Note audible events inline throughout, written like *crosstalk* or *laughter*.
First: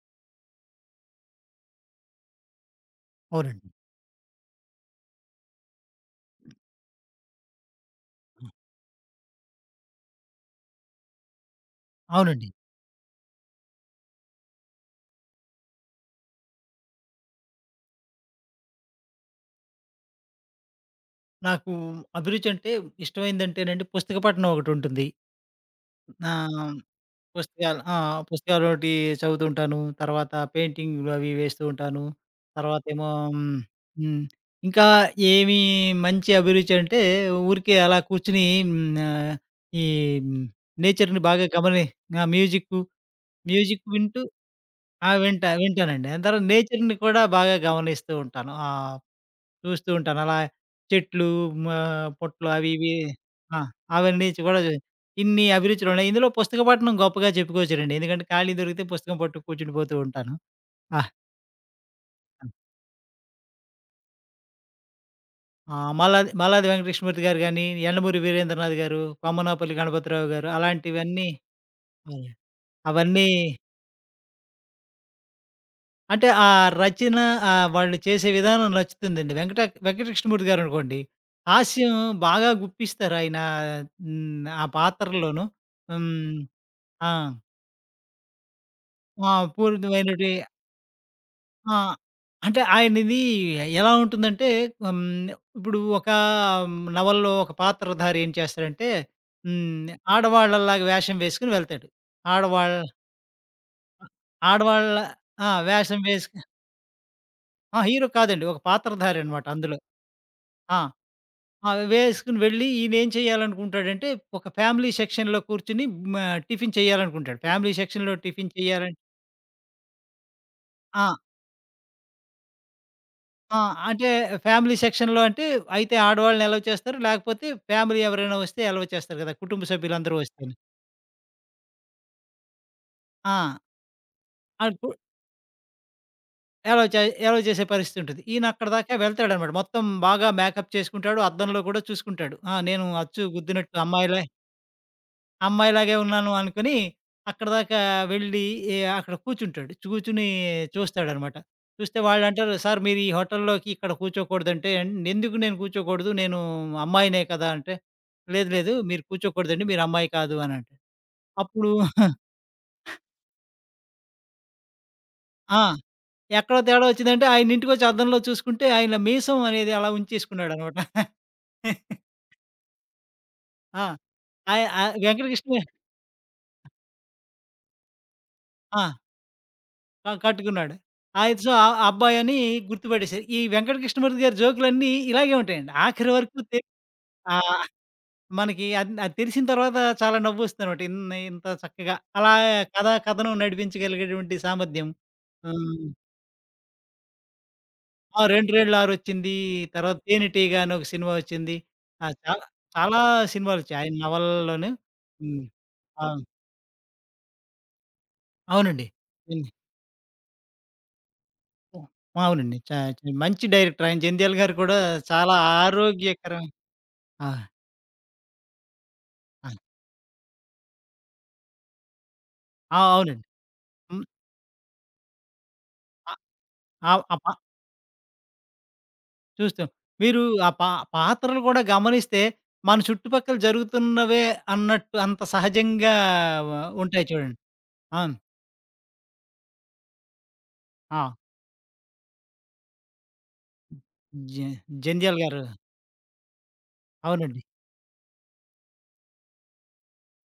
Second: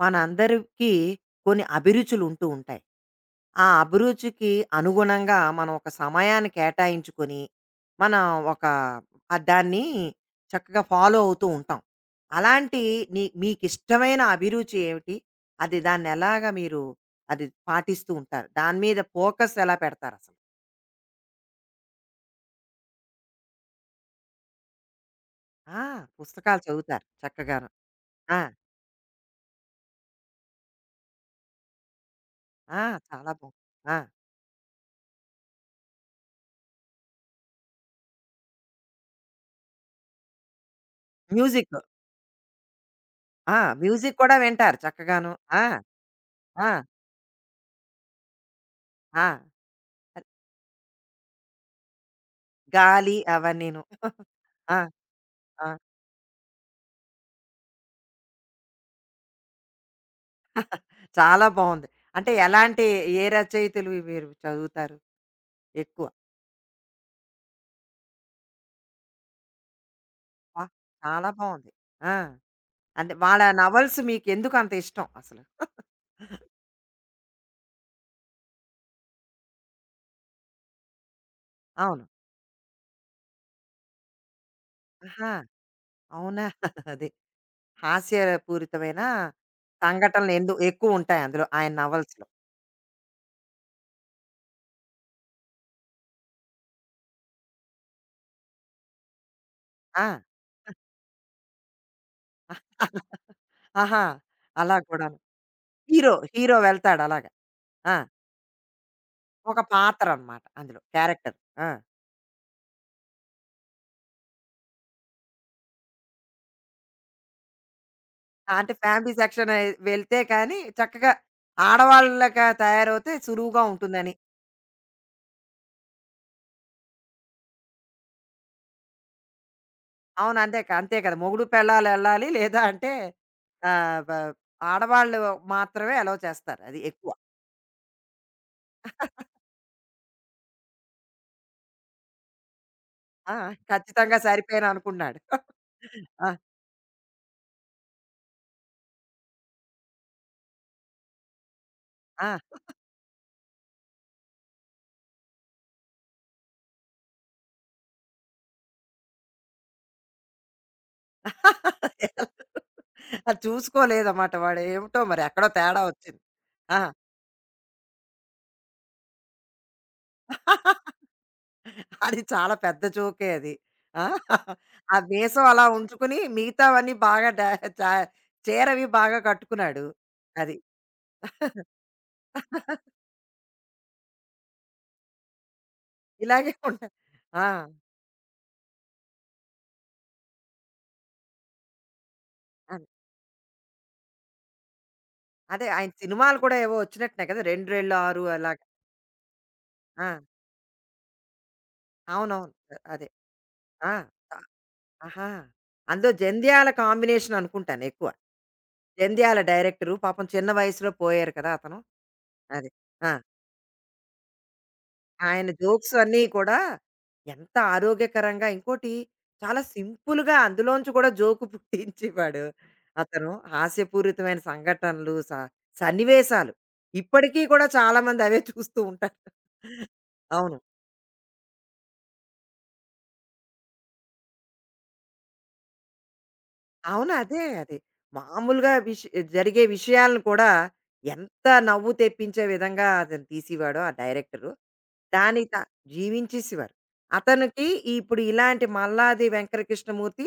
మనందరికీ కొన్ని అభిరుచులు ఉంటూ ఉంటాయి. ఆ అవునండి. అభిరుచికి అనుగుణంగా మనం ఒక సమయాన్ని కేటాయించుకొని, మనం ఒక దాన్ని చక్కగా ఫాలో అవుతూ ఉంటాం. అవునండి. అలాంటి నీ మీకిష్టమైన అభిరుచి ఏమిటి? అది దాన్నెలాగా మీరు అది పాటిస్తూ ఉంటారు? దాని మీద ఫోకస్ ఎలా పెడతారసలు? నాకు అభిరుచి అంటే ఇష్టమైందంటేనండి పుస్తక పఠనం ఒకటుంటుంది. ఆ! నా పుస్తకాలు చదువుతారు చక్కగాను. పుస్తకాలు ఆ! పుస్తకాలొకటి చదువుతుంటాను. తర్వాత పెయింటింగ్‌లు అవి వేస్తూ ఉంటాను. ఆ! తర్వాతేమో చాలా బావుంది. ఆ! హ్మ్. ఇంకా ఏమి మంచి అభిరుచి అంటే ఊరికే అలా కూర్చొని హ్మ్. ఆహ్, ఈ నేచర్‌ని బాగా మ్యూజిక్. గమని ఆ! ఆ! మ్యూజిక్ మ్యూజిక్ వింటూ కూడా వింటారు ఆ! చక్కగాను. ఆ! వింటానండి. దాని తర్వాత ఆ! నేచర్‌ని కూడా బాగా గమనిస్తూ ఉంటాను. ఆ! ఆ! చూస్తూ ఉంటాను. అలా చెట్లు మా పుట్టలు అవి ఇవి గాలి ఆ! అవన్నీను. అవన్నీ కూడా చూ- ఆ! ఇన్ని ఆ! అభిరుచులున్నాయి. ఇందులో పుస్తక పఠనం గొప్పగా చెప్పుకోవచ్చునండి. ఎందుకంటే ఖాళీ దొరికితే పుస్తకం పట్టుకు కూర్చుండిపోతూ ఉంటాను. ఆ! చాలా బావుంది. అంటే ఎలాంటి ఏ రచయితలు మీరు చదువుతారు ఆ! ఎక్కువ? మల్లాది మల్లాది వెంకటకృష్ణమూర్తి గారు గాని, యండమూరి వీరేంద్రనాథ్ గారు, కొమ్మనాపల్లి గణపతిరావు గారు అబ్బా! అలాంటివన్నీ. చాలా బావుంది. ఆ! హ్మ్. అంటే అవన్నీ వాళ్ళ నవల్స్ మీకెందుకంత ఇష్టం అసలు? అంటే ఆ రచన, వాళ్ళు చేసే విధానం నచ్చుతుందండి. వెంకటకృష్ణమూర్తి గారనుకోండి, హాస్యం అవును. బాగా గుప్పిస్తారు ఆయన. హ్మ్. ఆ ఆహా! పాత్రలోను. హ్మ్. అవునా? *laughs* అది. ఆ! హాస్యపూరితమైన ఆ! పూరితమైనటి సంఘటనలు ఎందు ఎక్కువుంటాయి అందులో ఆయన ఆ! నవల్స్‌లో. అంటే ఆయనది ఎలా ఉంటుందంటే హ్మ్. ఇప్పుడు ఒక నవల్లో ఒక పాత్రధారి ఏం చేస్తాడంటే హ్మ్. ఆ! ఆడవాళ్ళలాగా వేషం వేసుకొని వెళ్తాడు. ఆడవాళ్ళ *laughs* ఆహా! అలా ఆడవాళ్ళ కూడాను. ఆ! వేషం హీరో, వేసుకొని హీరో వెళ్తాడు అలాగా. ఆ! ఆ! హీరో కాదండి. ఒక పాత్రధారి అనమాట ఒక అందులో. పాత్రనమాట ఆ! అందులో క్యారెక్టర్. ఆ! ఆ! వేసుకొని వెళ్ళి ఈయనేం చేయాలనుకుంటాడంటే ఒక ఫ్యామిలీ సెక్షన్‌లో కూర్చొని మ టిఫిన్ చేయాలనుకుంటాడు. ఫ్యామిలీ సెక్షన్‌లో టిఫిన్ అంటే చేయాలంటే ఫ్యామిలీ సెక్షన్ వెళ్తే కానీ ఆ! చక్కగా ఆడవాళ్ళగా తయారవుతే ఆ! సులువుగా అంటే ఉంటుందని. ఫ్యామిలీ సెక్షన్‌లో అంటే అయితే ఆడవాళ్ళని ఎలౌ చేస్తారు. లేకపోతే ఫ్యామిలీ ఎవరైనా వస్తే ఎలౌ చేస్తారు కదా! కుటుంబ సభ్యులందరూ అవును. వస్తేను. అంతే క అంతే కదా! మొగుడు పెళ్ళాలు ఎళ్ళాలి. లేదా అంటే ఆ! బ అటు ఆడవాళ్ళు మాత్రమే అలౌ చేస్తారు. అది ఎలౌ చే ఎక్కువ. ఎలౌ చేసే పరిస్థితి ఉంటది. ఈయన అక్కడిదాకా వెళ్తాడనమాట. మొత్తం బాగా మేకప్ చేసుకుంటాడు. అద్దంలో కూడా చూసుకుంటాడు. ఆ! నేను అచ్చు ఆ! గుద్దినట్టు ఖచ్చితంగా అమ్మాయిలే సరిపోయాననుకున్నాడు. అమ్మాయిలాగే ఉన్నాను ఆ! అనుకుని అక్కడిదాకా వెళ్ళి ఏ అక్కడ కూర్చుంటాడు. కూర్చొని చూస్తాడనమాట. చూస్తే ఆ! వాళ్ళంటారు, "సార్ మీరు ఈ హోటల్‌లోకి ఇక్కడ కూర్చోకూడదంటే". "ఎందుకు నేను కూర్చోకూడదు? నేను అమ్మాయినే కదా!" అంటే, "లేదు లేదు మీరు కూర్చోకూడదండి. మీరు అమ్మాయి కాదు" అని అంటాడు. అప్పుడు *laughs* అది చూసుకోలేదన్నమాట వాడు. ఏమిటో మరి ఎక్కడో ఆ! తేడా వచ్చింది. ఎక్కడో తేడా వచ్చిందంటే ఆయన ఇంటికొచ్చి అద్దంలో చూసుకుంటే ఆయన మీసం అనేది అలా ఆ! ఉంచేసుకున్నాడనమాట. *laughs* అది చాలా పెద్ద జోకే అది. ఆ! ఆ! *laughs* ఆయ ఆ! ఆ మీసం వెంకటకృష్ణ అలా ఉంచుకుని మిగతావన్నీ బాగా డా చా ఆ! చీరవి బాగా కట్టుకున్నాడు. ఆ! అది. కట్టుకున్నాడు. అయితే సో, ఆ అబ్బాయని *laughs* గుర్తుపట్టేసారు. ఈ వెంకట కృష్ణమూర్తి గారి జోకులన్నీ ఇలాగే ఉంటాయండి. ఆఖరి వరకు ఇలాగే తె ఉంటాయి. ఆ! ఆహ్, మనకి అది అది తెలిసిన తర్వాత చాలా నవ్వొస్తుందనమాట. ఇంత చక్కగా అలా అదే. కథా కథనం నడిపించగలిగేటువంటి సామర్థ్యం. అదే హ్మ్. ఆయన సినిమాలు కూడా ఏవో వచ్చినట్టున్నాయి కదా! 2, 2, ఆ! 6 'రెండు అలాగా. 2.6' వచ్చింది. తర్వాత ఆ! 'తేనెటీగ' అని ఒక సినిమా వచ్చింది. ఆ! చాలా అవునవును. చాలా అదే. సినిమాలొచ్చాయి. ఆ! ఆయన ఆ- నవలల్లోను. ఆహా! హ్మ్. అందులో అవును. జంధ్యాల కాంబినేషన్ అనుకుంటాను ఎక్కువ. అవునండి. జంధ్యాల హ్మ్. డైరెక్టరు పాపం చిన్న వయసులో పోయారు కదా! అతను. అవునండి. అది. చ ఆ! చ మంచి డైరెక్టర్ ఆయన. జంధ్యాల గారు కూడా చాలా ఆయన జోక్స్ అన్నీ ఆరోగ్యకరం. కూడా ఆ! ఎంత ఆరోగ్యకరంగా ఇంకోటి ఆ! చాలా సింపుల్‌గా అందులోంచి కూడా జోకు పుట్టించేవాడు ఆ! అవునండి. అతను. హ్మ్. హాస్యపూరితమైన సంఘటనలు, స సన్నివేశాలు ఆహ్, ఆహ్, ఆ! ప ఇప్పటికీ కూడా చాలామంది అవే చూస్తూ ఉంటారు. చూస్తాం. మీరు ఆ అవును. పా పాత్రలు కూడా గమనిస్తే మన చుట్టుపక్కల జరుగుతున్నవే అన్నట్టు అంత సహజంగా వ ఉంటాయి అవును. చూడండి. అదే అది. అవును. మామూలుగా విష్ జరిగే విషయాలను కూడా ఆ! ఎంత నవ్వు తెప్పించే విధంగా అతను తీసేవాడో ఆ జ డైరెక్టరు. 'జంధ్యాల' గారు. దానికి త జీవించేసేవారు. అవునండి. అతనికి ఇప్పుడు ఇలాంటి మల్లాది వెంకటకృష్ణమూర్తి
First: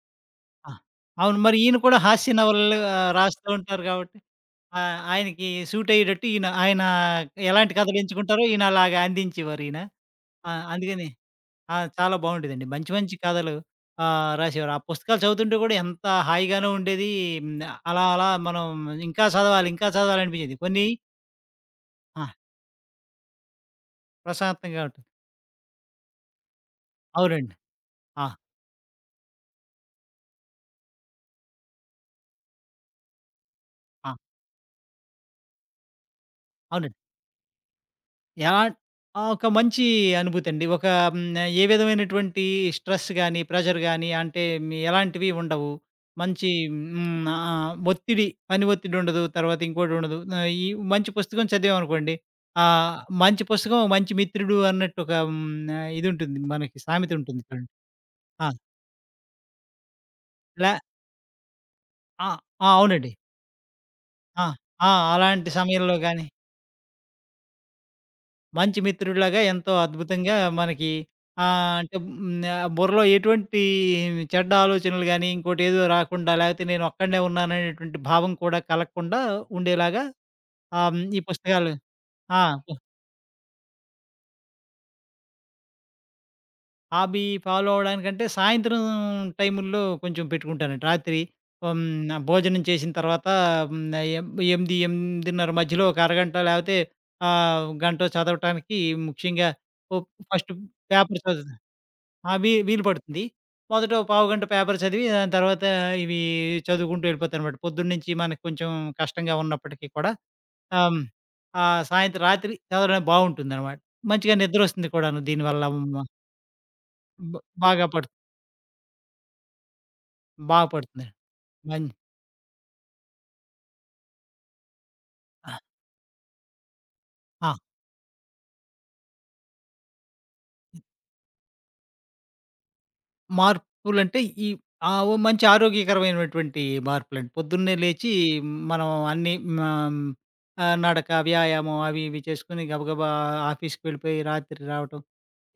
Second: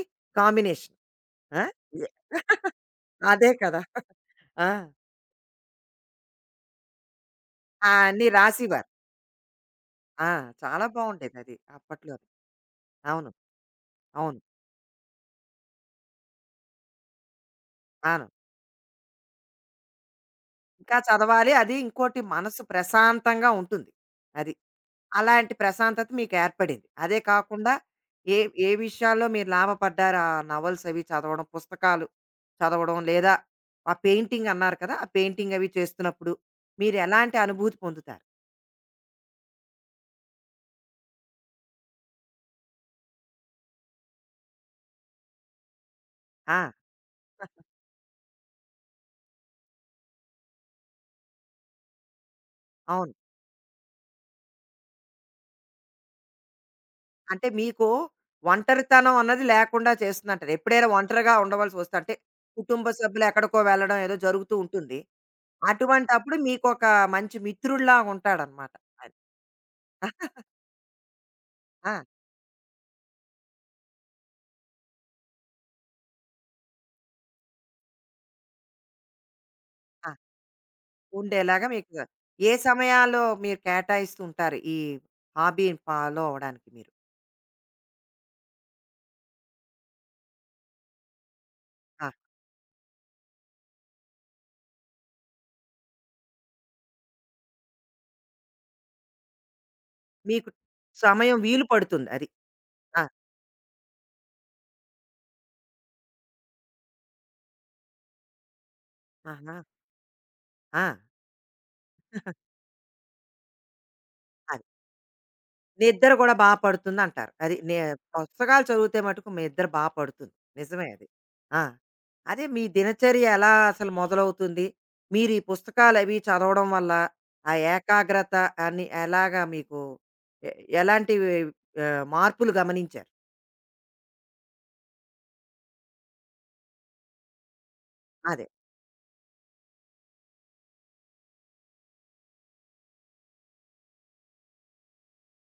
ఆ! కాంబినేషన్. అవును. మరి ఆ! ఈయన కూడా ఎ హాస్య *laughs* నవలలు రాస్తూ అదే కదా! ఉంటారు కాబట్టి ఆ! ఆ! ఆయనకి సూట్ అయ్యేటట్టు ఆయన ఎలాంటి ఆ! కథలు అన్నీ ఎంచుకుంటారో ఈయన రాసేవారు. అలాగా అందించేవారు ఈయన. ఆ! ఆ! చాలా అందుకని బావుండేదది ఆ! చాలా అప్పట్లో. బావుండేదండి. మంచి మంచి అవును. కథలు అవును. రాసేవారు. ఆ పుస్తకాలు చదువుతుంటే కూడా ఎంత హాయిగానో ఉండేది. హ్మ్. అలా అవును. అలా మనం ఇంకా చదవాలి, ఇంకా చదవాలనిపించేది. కొన్ని ఇంకా చదవాలి. అది ఇంకోటి ఆ! మనసు ప్రశాంతంగా ఉంటుంది. అది. ప్రశాంతంగా ఉంటుంది. అలాంటి ప్రశాంతత మీకు ఏర్పడింది. అదే అవునండి. కాకుండా ఆ! ఏ ఏ విషయాల్లో మీరు లాభపడ్డారు? ఆ నవల్స్ అవి చదవడం, పుస్తకాలు చదవడం లేదా ఆ ఆ! పెయింటింగ్ అన్నారు కదా! ఆ పెయింటింగ్ అవి చేస్తున్నప్పుడు మీరు అవునండి. ఎలాంటి అనుభూతి పొందుతారు? ఎలా ఆ! ఒక మంచి అనుభూతండి. ఒక ఏ విధమైనటువంటి స్ట్రెస్ గాని, ప్రెషర్ గాని అంటే మీ ఎలాంటివి ఉండవు. మంచి ఆ! హ్మ్, ఒత్తిడి, పని ఒత్తిడి ఉండదు. తర్వాత ఇంకోటి ఉండదు. ఈ మంచి పుస్తకం చదివామనుకోండి. ఆహ్, అవును. మంచి పుస్తకం, మంచి మిత్రుడు అన్నట్టు ఒక హ్మ్, ఇదుంటుంది. మనకి సామెత ఉంటుంది అంటే చూడండి. మీకు ఆ! ఒంటరితనం అన్నది లేకుండా చేస్తుందంటారు. లే ఎప్పుడైనా ఒంటరిగా ఉండవలసి వస్తే అంటే ఆ! ఆ! కుటుంబ అవునండి. సభ్యులు ఎక్కడికో వెళ్ళడం ఏదో ఆ! జరుగుతూ ఆ! ఉంటుంది. అలాంటి సమయంలో గాని అటువంటప్పుడు మీకొక మంచి మిత్రుడిలాగా ఉంటాడనమాట. మంచి మిత్రుడిలాగా ఎంతో అద్భుతంగా *laughs* అది. మనకి ఆ! అంటే హ్మ్, బుర్రలో ఎటువంటి చెడ్డ ఆలోచనలు గాని, ఇంకోటి ఏదో రాకుండా లేకపోతే నేను ఒక్కడినే ఉన్నాననేటువంటి భావం కూడా కలగకుండా ఉండేలాగా ఆ! ఆహ్, హ్మ్, ఈ ఉండేలాగా పుస్తకాలు మీకు ఆ! ఏ సమయాల్లో మీరు కేటాయిస్తూ ఉంటారు ఈ హాబీని ఫాలో అవ్వడానికి మీరు? హాబీ ఫాలో అవ్వడానికంటే సాయంత్రం టైముల్లో కొంచెం పెట్టుకుంటానండి. రాత్రి ఆ! హ్మ్, భోజనం చేసిన తర్వాత హ్మ్, ఎం 8, 8:30 మధ్యలో ఒక అరగంట లేకపోతే ఆహ్, గంటో చదవటానికి ముఖ్యంగా ఓ మీకు ఫస్ట్ పేపర్ సమయం చదువు వీలు పడుతుంది అది. ఆ! వీలు ఆ! పడుతుంది. మొదట ఓ పావుగంట పేపర్ చదివి దాని తర్వాత ఇవి చదువుకుంటూ వెళ్ళిపోతానమాట. పొద్దున్నుంచి మనకు కొంచెం కష్టంగా ఆహా! ఉన్నప్పటికీ కూడా ఆ! ఆహ్, హ్మ్, ఆహ్, సాయంత్రం రాత్రి చదవడం బావుంటుందనమాట. మంచిగా అది. నిద్రొస్తుంది కూడాను దీనివల్ల హ్మ్, నిద్ర కూడా బా పడుతుందంటారు. బ అది నే బాగా పడు పుస్తకాలు చదివితే మటుకు మీ నిద్ర బా పడుతుంది. బాగా నిజమే అది. పడుతుంది. ఆ! మం అదే మీ దినచర్య ఎలా అసలు మొదలవుతుంది? మీరు ఈ ఆ! పుస్తకాలవి చదవడం వల్ల ఆ ఆ! ఏకాగ్రత అని ఎలాగా మీకు ఎ ఎలాంటివి మార్పులు గమనించారు? మార్పులంటే ఈ ఆ! ఓ మంచి ఆరోగ్యకరమైనటువంటి మార్పులండి. పొద్దున్నే లేచి అదే. మనం అన్నీ ఆహ్, ఆహ్, నడక, వ్యాయామం అవి ఇవి చేసుకొని గబగబా ఆఫీస్‌కి వెళ్ళిపోయి రాత్రి రావటం.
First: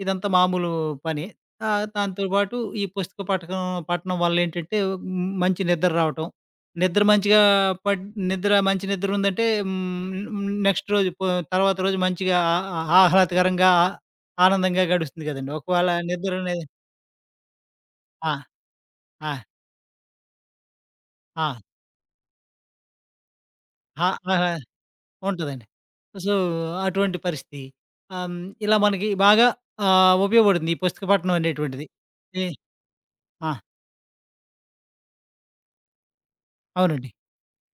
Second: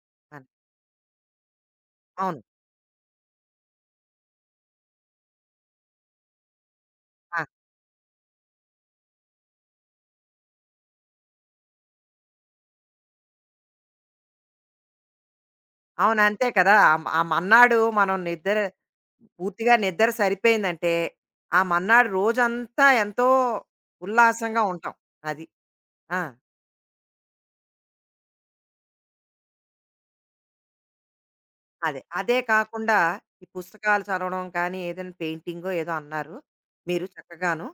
ఇదంతా అన్ మామూలు పనే. ఆహ్, దాంతో అవును. పాటు ఈ పుస్తక పఠకం పఠనం వల్లేంటంటే హ్మ్, మంచి నిద్ర రావటం. నిద్ర ఆ! మంచిగా పడ్ నిద్ర నిద్ర ఉందంటే హ్మ్, నెక్స్ట్ రోజు పో తర్వాత రోజు మంచిగా ఆ ఆ- ఆహ్లాదకరంగా ఆనందంగా గడుస్తుంది కదండీ! ఒకవేళ అవును. నిద్ర అంతే అనేది కదా! ఆ మన్నాడు మనం ఆ! నిద్ర ఆ! పూర్తిగా నిద్ర సరిపోయిందంటే, ఆ! ఆ మన్నాడు రోజంతా ఎంతో ఆ! ఆహా! ఉల్లాసంగా ఉంటాం. అది. ఉంటదండి. ఆ! సో, అటువంటి పరిస్థితి. ఆహ్, హ్మ్, ఇలా మనకి బాగా ఉపయోగపడుతుంది ఈ పుస్తక పఠనం అనేటువంటిది. అదే. అదే ఈ కాకుండా ఈ ఆ! పుస్తకాలు చదవడం కానీ, ఏదైనా పెయింటింగో ఏదో అన్నారు మీరు అవునండి. చక్కగాను.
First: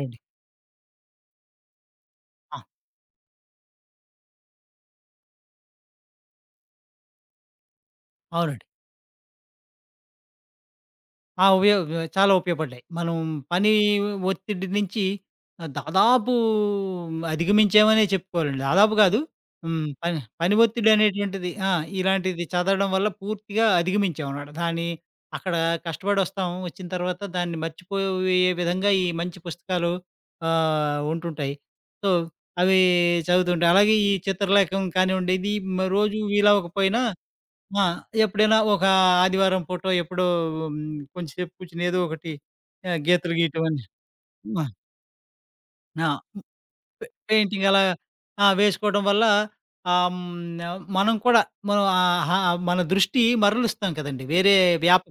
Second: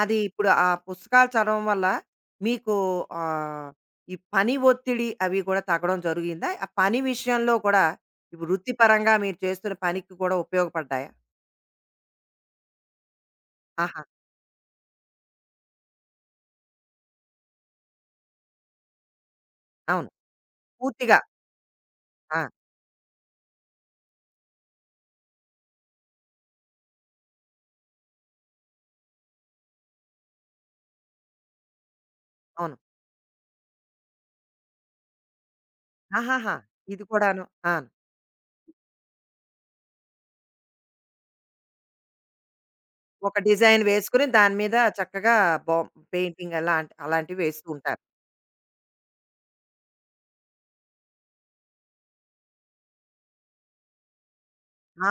అది ఇప్పుడు ఆ పుస్తకాలు చదవడం వల్ల ఆ! మీకు ఆహ్, ఈ పని ఒత్తిడి అవి కూడా తగ్గడం జరిగిందా? ఆ పని విషయంలో కూడా ఇప్పుడు అవునండి. వృత్తిపరంగా మీరు చేస్తున్న పనికి కూడా ఉపయోగపడ్డాయా? ఆ! చాలా ఉపయోగపడ్డాయి. మనం పని ఆహా! ఒత్తిడి నుంచి ఆహ్, దాదాపు అధిగమించామనే చెప్పుకోవాలండి. దాదాపు కాదు. హ్మ్. అవును. పని పని ఒత్తిడి పూర్తిగా. అనేటువంటిది ఆ! ఇలాంటిది ఆ! చదవడం వల్ల పూర్తిగా అధిగమించామనమాట. దాన్ని అక్కడ కష్టపడొస్తాం. వచ్చిన తర్వాత దాన్ని మర్చిపోయే విధంగా ఈ మంచి పుస్తకాలు ఆహ్, ఉంటుంటాయి. సో, అవును. అవి చదువుతుంటాయి. అలాగే ఈ చిత్రలేఖనం కానివ్వండి, ఇది మ రోజు ఆహాహా! వీలవ్వకపోయినా ఇది కూడాను. ఆ! ఆ! ఎప్పుడైనా ఒక ఆదివారం పూటో ఎప్పుడో హ్మ్, కొంచెంసేపు కూర్చొని ఏదో ఒకటి ఒక గీతలు గీయటం డిజైన్ అని వేసుకొని దాని ఆ! మీద చక్కగా బొ ఆ! పెయింటింగ్ అలాంటి అలాంటివి పెయింటింగ్ వేస్తూ అలా ఉంటారు. ఆ! వేసుకోవడం వల్ల ఆహ్, హ్మ్, మనం ఆహ్, ఆ! మన దృష్టి మరలుస్తాం కదండీ. వేరే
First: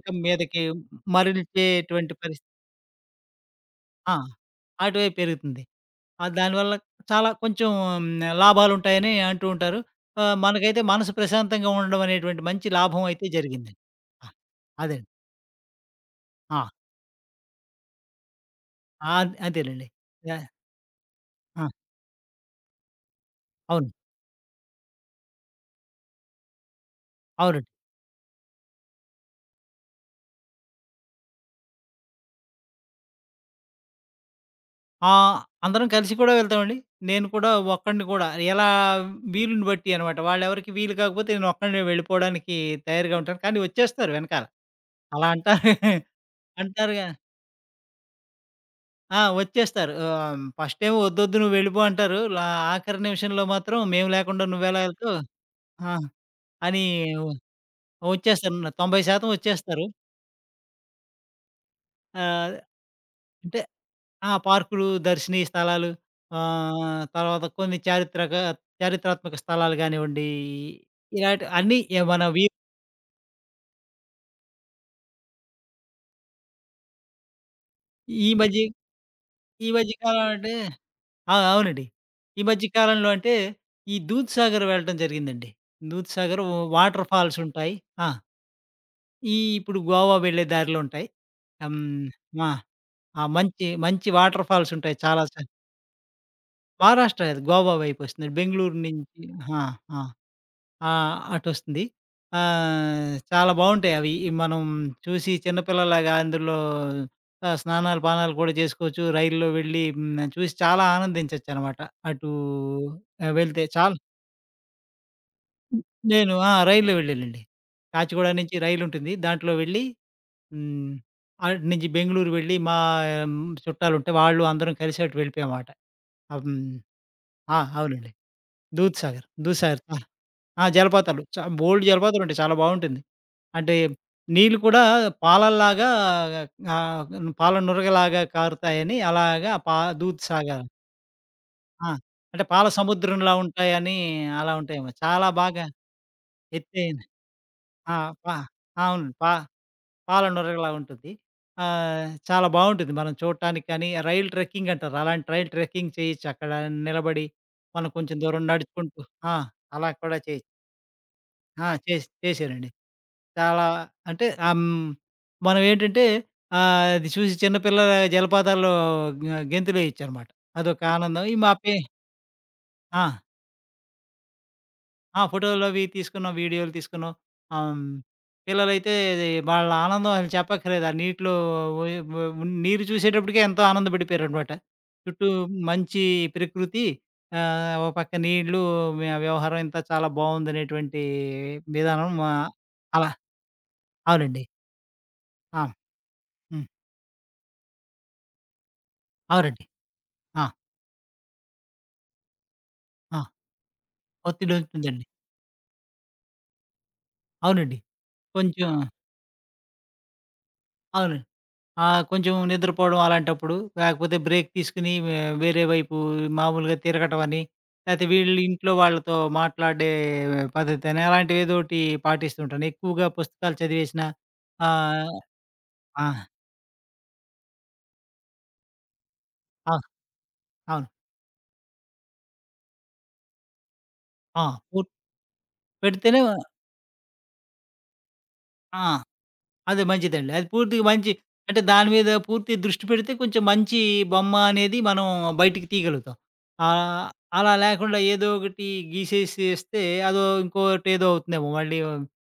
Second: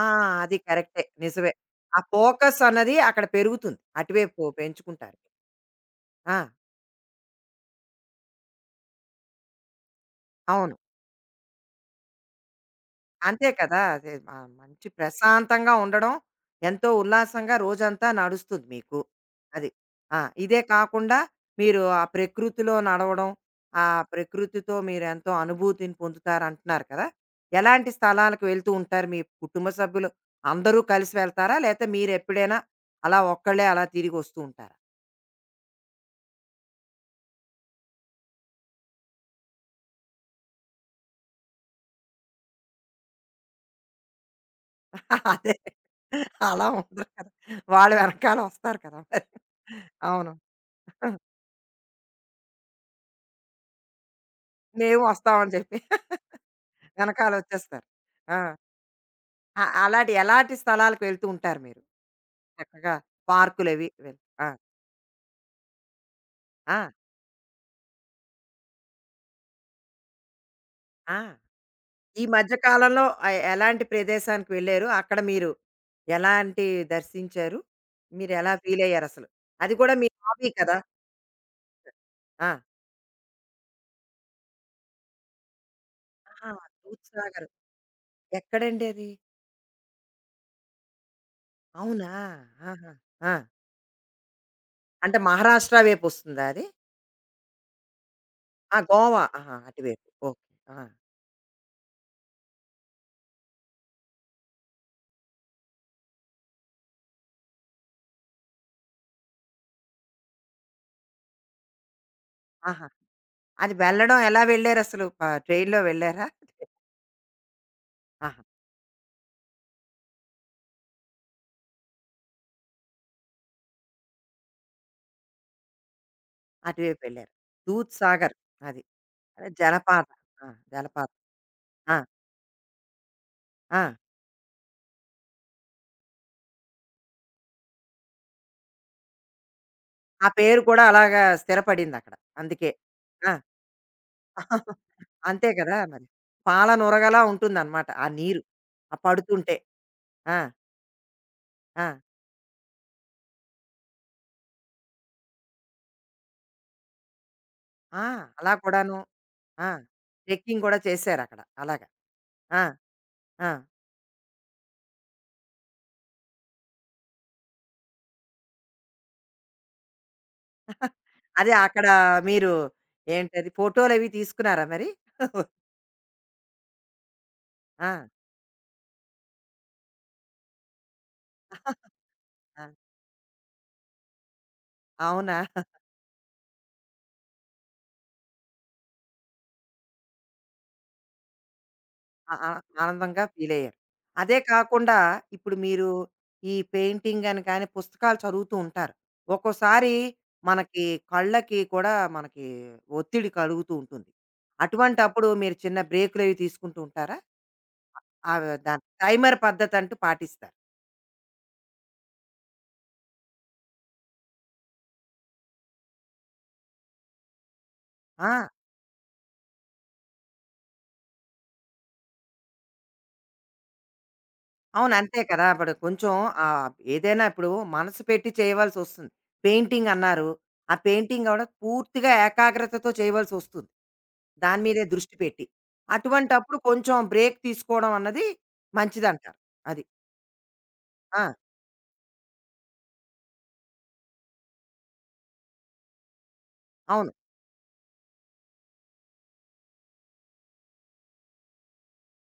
ఆ! అది మీదకి కరెక్టే. నిజమే. ఆ మరల్చేటువంటి పరిస్థితి ఫోకస్ అన్నది అక్కడ పెరుగుతుంది. ఆ! అటువైపు పెంచుకుంటారు. అటువైపు పెరుగుతుంది. ఆహ్, ఆ! దానివల్ల చాలా కొంచెం లాభాలుంటాయని అంటూ ఉంటారు. ఆహ్, అవును. మనకైతే మనసు ప్రశాంతంగా ఉండడం అనేటువంటి మంచి లాభం అయితే అంతే జరిగింది. కదా! అదే ఆ! మ మంచి అదే. ప్రశాంతంగా ఉండడం, ఆ! ఎంతో ఉల్లాసంగా రోజంతా నడుస్తుంది మీకు. ఆ! అది. అంతేనండి. ఆ! యాహ్! ఇదే కాకుండా ఆ! మీరు ఆ ప్రకృతిలో నడవడం, ఆ అవును. ప్రకృతితో మీరెంతో అనుభూతిని పొందుతారంటున్నారు కదా! అవునండి. ఎలాంటి స్థలాలకు వెళ్తూ ఉంటారు? మీ కుటుంబ సభ్యులు అందరూ కలిసి వెళ్తారా? లేతే మీరెప్పుడైనా అలా ఒక్కళ్ళే అలా తిరిగొస్తూ ఉంటారా? ఆహ్, అందరం కలిసి కూడా వెళ్తామండి. నేను కూడా ఒక్కడిని కూడా ఎలా వీలుని బట్టి అనమాట. వాళ్ళెవరికీ వీలు కాకపోతే నేను ఒక్కడినే వెళ్ళిపోవడానికి తయారుగా ఉంటాను. కానీ వచ్చేస్తారు వెనకాల. అలా *laughs* అదే. అంటారు *laughs* అలా అంటారుగా ఉండరు కదా! వాళ్ళు వెనకాల వస్తారు కదా! ఆ! మరి. వచ్చేస్తారు. అవును. ఆహ్, ఫస్టేమో "వద్దొద్దు నువ్వు వెళ్ళిపో" అంటారు. లా ఆఖరి నిమిషంలో మాత్రం మేము లేకుండా నువ్వెలా మేము వెళ్తావు వస్తామని చెప్పి. ఆ! అని వెనకాలొచ్చేస్తారు. ఆ! వచ్చేస్తారు. 90% అ వచ్చేస్తారు. అలాంటి ఎలాంటి స్థలాలకు వెళ్తూ ఉంటారు మీరు? ఆహ్, చక్కగా అంటే పార్కులవి వెళ్ ఆ! ఆ! పార్కులు, దర్శనీయ స్థలాలు ఆ! ఆహ్, తర్వాత కొన్ని చారిత్రాత్మక స్థలాలు గానివ్వండి, ఆ! ఇలాంటి అన్నీ ఎ మన ఈ వి మధ్య కాలంలో ఎలాంటి ప్రదేశానికి వెళ్లారు? అక్కడ మీరు ఎలాంటి దర్శించారు? ఈ మీరెలా మధ్య ఫీలయ్యారసలు? ఈ అది మధ్య కూడా మీ కాలం హాబీ అంటే కదా! ఆ! అవునండి. ఈ ఆ! మధ్య కాలంలో అంటే ఈ దూద్‌సాగర్ వెళ్ళడం జరిగిందండి. దూద్‌సాగర్ ఆహా! Water falls Dudhsagar. ఉంటాయి. ఆ! ఎక్కడండి అది? ఈ ఇప్పుడు గోవా వెళ్ళే దారిలో ఉంటాయి. హ్మ్. అవునా! మా ఆహా! ఆ! ఆ! మంచి మంచి వాటర్ ఫాల్స్ ఉంటాయి అంటే చాలా స మహారాష్ట్ర వైపొస్తుందా అది? మహారాష్ట్ర కాదు గోవా వైపు వస్తుంది. బెంగుళూరు ఆ! గోవా. నుంచి ఆహా! ఆ! ఆ! అటువైపు. ఓకే. ఆ! ఆ! అటొస్తుంది. ఆహ్, చాలా బావుంటాయవి. ఈ మనం చూసి చిన్నపిల్లలాగా అందులో ఆహ్, స్నానాలు, పానాలు కూడా చేసుకోవచ్చు. రైల్లో వెళ్ళి హ్మ్. చూసి చాలా ఆనందించొచ్చనమాట. అటూ ఆహా! ఆహ్, వెళ్తే అది చాల్ వెళ్ళడం ఎలా వెళ్లారసలు? ట్రైన్‌లో వెళ్లారా? నేను ఆ! రైల్‌లో వెళ్ళానండి. కాచిగూడ ఆహా! నుంచి రైలుంటుంది. దాంట్లో వెళ్ళి హ్మ్. అటు నుంచి బెంగుళూరు వెళ్ళి మా చుట్టాలుంటే వాళ్ళు అందరం కలిసి అటు వెళ్ళిపోయామమాట. హ్మ్. అటువైపు వెళ్లారు. ఆ! అవునండి. దూద్‌సాగర్ అది. దూద్‌సాగర్. అదే దూద్‌సాగర్ జలపాతం. ఆ! ఆ! జలపాతం. జలపాతాలు. చ బోలెడు ఆ! జలపాతాలుంటాయి. చాలా బావుంటుంది. అంటే ఆ! నీళ్ళు కూడా పాలల్లాగా ఆహ్, పాల నురగలాగా కారుతాయని అలాగా పా దూత్ ఆ పేరు సాగర్. కూడా అలాగా ఆ! స్థిరపడిందక్కడ. అంటే పాల అందుకే. ఆ! సముద్రంలా ఉంటాయని అలా ఉంటాయేమో. చాలా అంతే బాగా కదా! మరి. ఎత్తైన పాలనురగలా ఉంటుందన్నమాట ఆ! ఆ పా నీరు. ఆ అవును. పా పడుతుంటే. పాల ఆ! నురగలా ఉంటుంది. ఆ! ఆహ్, చాలా బావుంటుంది. మనం చూడటానికి కానీ రైల్ ట్రెక్కింగ్ అంటారు. అలాంటి రైల్ ట్రెక్కింగ్ చేయొచ్చు. అక్కడ నిలబడి మనం ఆ! కొంచెం దూరం అలా కూడాను. నడుచుకుంటూ ఆ! ఆ! అలా కూడా చేయొచ్చు. ట్రెక్కింగ్ కూడా చేశారక్కడ. ఆ! అలాగా. ఆ! చేశానండి. ఆ! చాలా అంటే ఆహ్, హ్మ్, మనమేంటంటే ఆహ్, అది చూసి చిన్నపిల్లల జలపాతాల్లో గ గెంతులేయొచ్చనమాట. అదొక ఆనందం. ఈ అదే మా పే అక్కడ మీరు ఆ! ఏంటది ఫోటోలవి తీసుకున్నారా మరి? ఆ! ఫోటోలు అవి తీసుకున్నాం, వీడియోలు తీసుకున్నాం. ఆహ్, హ్మ్, ఆ! పిల్లలైతే ఇది వాళ్ళ ఆనందం అసలు చెప్పక్కర్లేదు. ఆ నీటిలో ఒయ్ వ ఆ! నీరు చూసేటప్పటికే ఎంతో ఆనందపడిపోయారనమాట. చుట్టూ అవునా? మంచి ప్రకృతి, ఆహ్, ఓ పక్క నీళ్ళు, వ్యవహారం ఇంతా చాలా బావుందనేటువంటి విధానం మా ఆ ఆ అలా ఆనందంగా ఫీలయ్యారు. అదే అవునండి. కాకుండా ఇప్పుడు ఆ! మీరు ఈ హ్మ్. పెయింటింగ్ అని కానీ పుస్తకాలు చదువుతూ ఉంటారు. అవునండి. ఒక్కోసారి ఆ! మనకి కళ్ళకి కూడా మనకి ఆ! ఒత్తిడి కలుగుతూ ఉంటుంది. ఒత్తిడొస్తుందండి. అటువంటప్పుడు మీరు చిన్న బ్రేకులవి తీసుకుంటూ ఉంటారా? అవునండి. కొంచెం దాని టైమర్ పద్ధతంటూ పాటిస్తారు. అవునండి. ఆహ్, కొంచెం నిద్రపోవడం అలాంటప్పుడు, లేకపోతే బ్రేక్ తీసుకొని వే వేరే వైపు మామూలుగా తిరగటం అని, లేతే వీళ్ళు ఆ! ఇంట్లో వాళ్ళతో మాట్లాడే పద్ధతి అని అలాంటివేదోటి పాటిస్తుంటాను. ఎక్కువగా పుస్తకాలు చదివేసిన అవును. ఆహ్, అంతే కదా! ఇప్పుడు ఆ! కొంచెం ఆహ్, ఏదైనా ఇప్పుడు మనసు పెట్టి చేయవలసొస్తుంది. ఆ! పెయింటింగ్ అన్నారు. ఆ అవును. పెయింటింగ్ కూడా పూర్తిగా ఏకాగ్రతతో చేయవలసొస్తుంది. ఆ! దాని మీదే పూర్తి దృష్టి పెట్టి. పెడితేనే అటువంటప్పుడు కొంచెం బ్రేక్ తీసుకోవడం అన్నది ఆ! మంచిదంటారు. అది. అది మంచిదండి. అది పూర్తిగా మంచి ఆ! అంటే దాని మీద పూర్తి దృష్టి పెడితే కొంచెం మంచి బొమ్మ అనేది మనం బయటికి తీయగలుగుతాం. ఆహ్, అవును. అలా లేకుండా ఏదో ఒకటి గీసేసేస్తే అదో ఇంకోటి ఏదో అవుతుందేమో మళ్ళీ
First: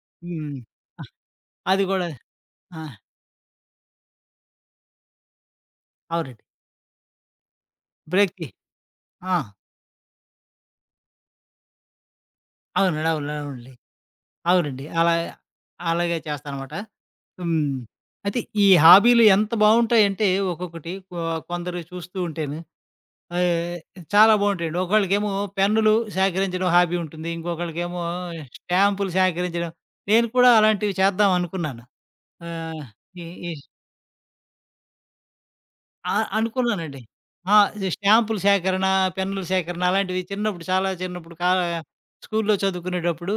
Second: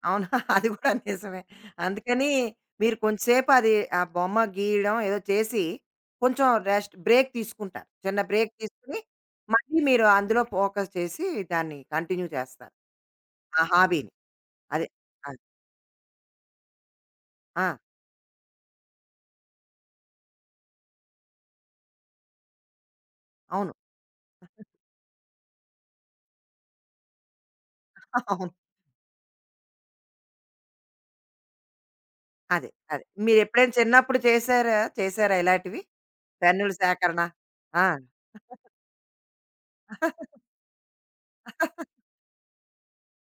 అవును. *laughs* హ్మ్. అది కూడా అహ్, నిజమే. అది కూడా అందుకని ఆ! మీరు కొంచెంసేపు అది ఆ బొమ్మ గీయడం ఏదో చేసి అవునండి. కొంచెం రెస్ట్ బ్రేక్ తీసుకుంటారు. చిన్న బ్రేక్‌కి బ్రేక్ తీసుకొని ఆ! మళ్ళీ మీరు అందులో ఫోకస్ చేసి దాన్ని కంటిన్యూ చేస్తారు. అవునండి. అవును. ఆ అవునండి. హాబీని. అవునండి. అదే. అలా అది. అలాగే చేస్తానన్నమాట. ఆ! హ్మ్. అయితే ఈ హాబీలు ఎంత బావుంటాయంటే ఒక్కొక్కటి కొ కొందరు చూస్తూ ఉంటేను అవును. ఆహ్, చాలా బావుంటాయండి. ఒకళ్ళకేమో పెన్నులు సేకరించడం హాబీ ఉంటుంది. ఇంకొకళ్ళకేమో *laughs* అవును. స్టాంపులు సేకరించడం. నేను కూడా అలాంటివి చేద్దాం అనుకున్నాను. అదే. ఆహ్, అదే. ఈ ఈ మీరెప్పుడైనా చిన్నప్పుడు చేశారా? చేశారా ఇలాంటివి? ఆ! పెన్నుల అనుకున్నానండి. సేకరణ? ఆ! ఆ! ఈ స్టాంపుల సేకరణ, పెన్నుల సేకరణ అలాంటివి *laughs* చిన్నప్పుడు చాలా చిన్నప్పుడు కా స్కూల్లో చదువుకునేటప్పుడు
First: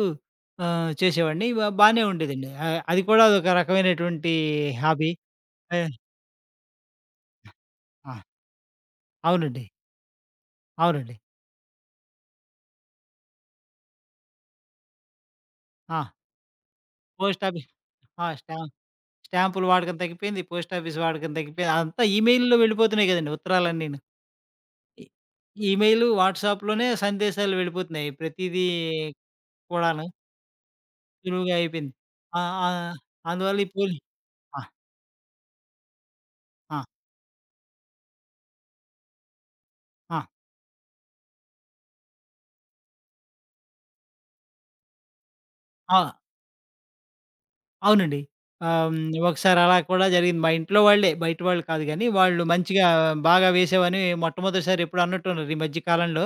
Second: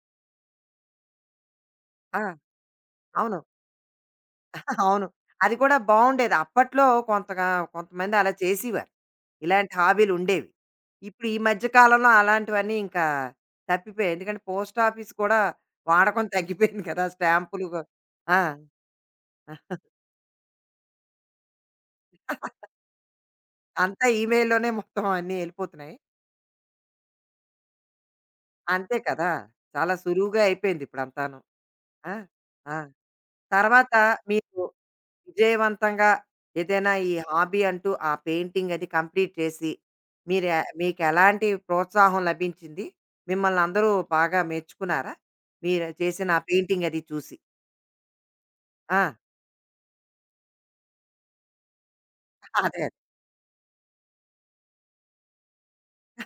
ఆహ్, చేసేవాడిని. బానే ఆ! ఉండేదండి. ఆహ్, అది కూడా అవును. అదొక రకమైనటువంటి *laughs* అవును. హాబీ. అది కూడా ఆహ్, బావుండేది. అప్పట్లో కొంతగా కొంతమంది ఆ! అలా చేసేవారు. అవునండి. ఇలాంటి హాబీలుండేవి. అవునండి. ఇప్పుడు ఈ మధ్య కాలంలో అలాంటివన్నీ ఇంకా తప్పిపోయాయి. ఎందుకంటే పోస్ట్ ఆఫీస్ కూడా ఆ! వాడకం తగ్గిపోయింది కదా! పోస్ట్ స్టాంపులు ఆఫీస్ గ ఆ! ఆ! స్టాంపుల ఆ! వాడకం తగ్గిపోయింది. పోస్టాఫీస్ వాడకం తగ్గిపోయింది. అంతా ఈమెయిల్‌లో వెళ్ళిపోతున్నాయి గదండీ! ఉత్తరాలన్నీను. అంతా ఈమెయిల్‌లోనే మొత్తం ఇ అన్నీ ఎళ్ళిపోతున్నాయి. ఈమెయిల్, వాట్సాప్‌లోనే సందేశాలు వెళ్ళిపోతున్నాయి. ప్రతీదీ అంతే కదా! చాలా కూడాను సులువుగా అయిపోయింది ఇప్పుడంతాను. సులువుగా అయిపోయింది. ఆ! ఆ! ఆ! ఆ! అందువల్ల ఈ తర్వాత పోలి మీకు ఆ! విజయవంతంగా ఆ! ఏదైనా ఈ హాబీ అంటూ ఆ పెయింటింగ్ అది కంప్లీట్ చేసి, ఆ! మీర మీకెలాంటి ప్రోత్సాహం లభించింది? మిమ్మల్ని అందరూ బాగా మెచ్చుకున్నారా? మీరు ఆ! చేసిన ఆ పెయింటింగ్ అది చూసి? అవునండి. ఆహ్, ఆ! హ్మ్. ఒకసారి అలా కూడా జరిగింది. మా ఇంట్లో వాళ్ళే బయట వాళ్ళు కాదు గానీ, వాళ్ళు అదే. మంచిగా బాగా వేశావని మొట్టమొదటిసారి ఎప్పుడో అన్నట్టున్నారు ఈ మధ్య కాలంలో.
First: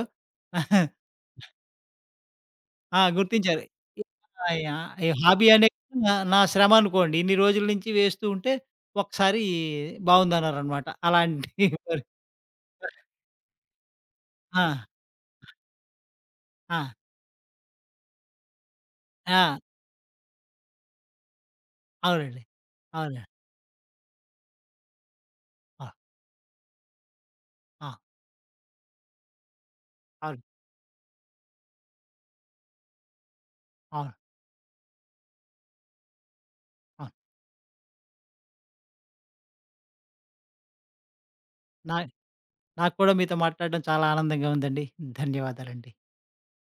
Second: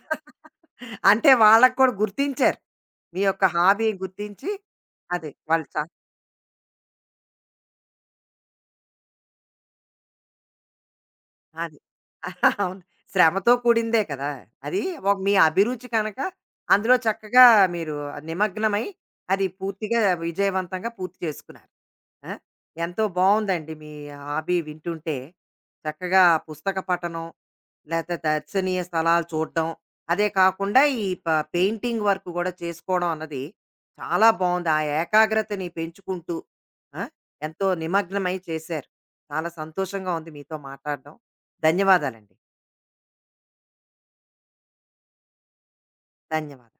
*laughs* అంటే వాళ్ళకి కూడా గుర్తించారు. ఆ! మీ యొక్క గుర్తించారు. హాబీ ఈ గుర్తించి ఆహ్, యాహ్! ఈ అదే హాబీ వాళ్ళు అనేది చ నా నా శ్రమ అనుకోండి. ఇన్ని రోజుల నుంచి వేస్తూ ఉంటే ఒకసారి బావుందన్నారనమాట. అలాంటి అది. *laughs* మరి *laughs* అవును. శ్రమతో కూడిందే కదా! ఆ! అది ఒక మీ అభిరుచి కనుక ఆ! అందులో చక్కగా మీరు నిమగ్నమై అది ఆ! పూర్తిగా విజయవంతంగా పూర్తి చేసుకున్నారు. ఆ! అవునండి. ఎంతో అవునండి. బావుందండి మీ హాబీ వింటుంటే. ఆ! చక్కగా పుస్తక పఠనం, ఆ! లేతే దర్శనీయ స్థలాలు చూడడం, అదే అవును. కాకుండా ఈ ప పెయింటింగ్ వర్క్ గూడా చేసుకోవడం అన్నది అవును. చాలా బావుంది. ఆ ఏకాగ్రతని పెంచుకుంటూ ఆ! అవును. ఎంతో నిమగ్నమై చేశారు. చాలా సంతోషంగా ఉంది మీతో మాట్లాడడం. నా ధన్యవాదాలండి. నాకు కూడా మీతో మాట్లాడడం చాలా ఆనందంగా ఉందండి. ధన్యవాదాలండి. ధన్యవాదాలు.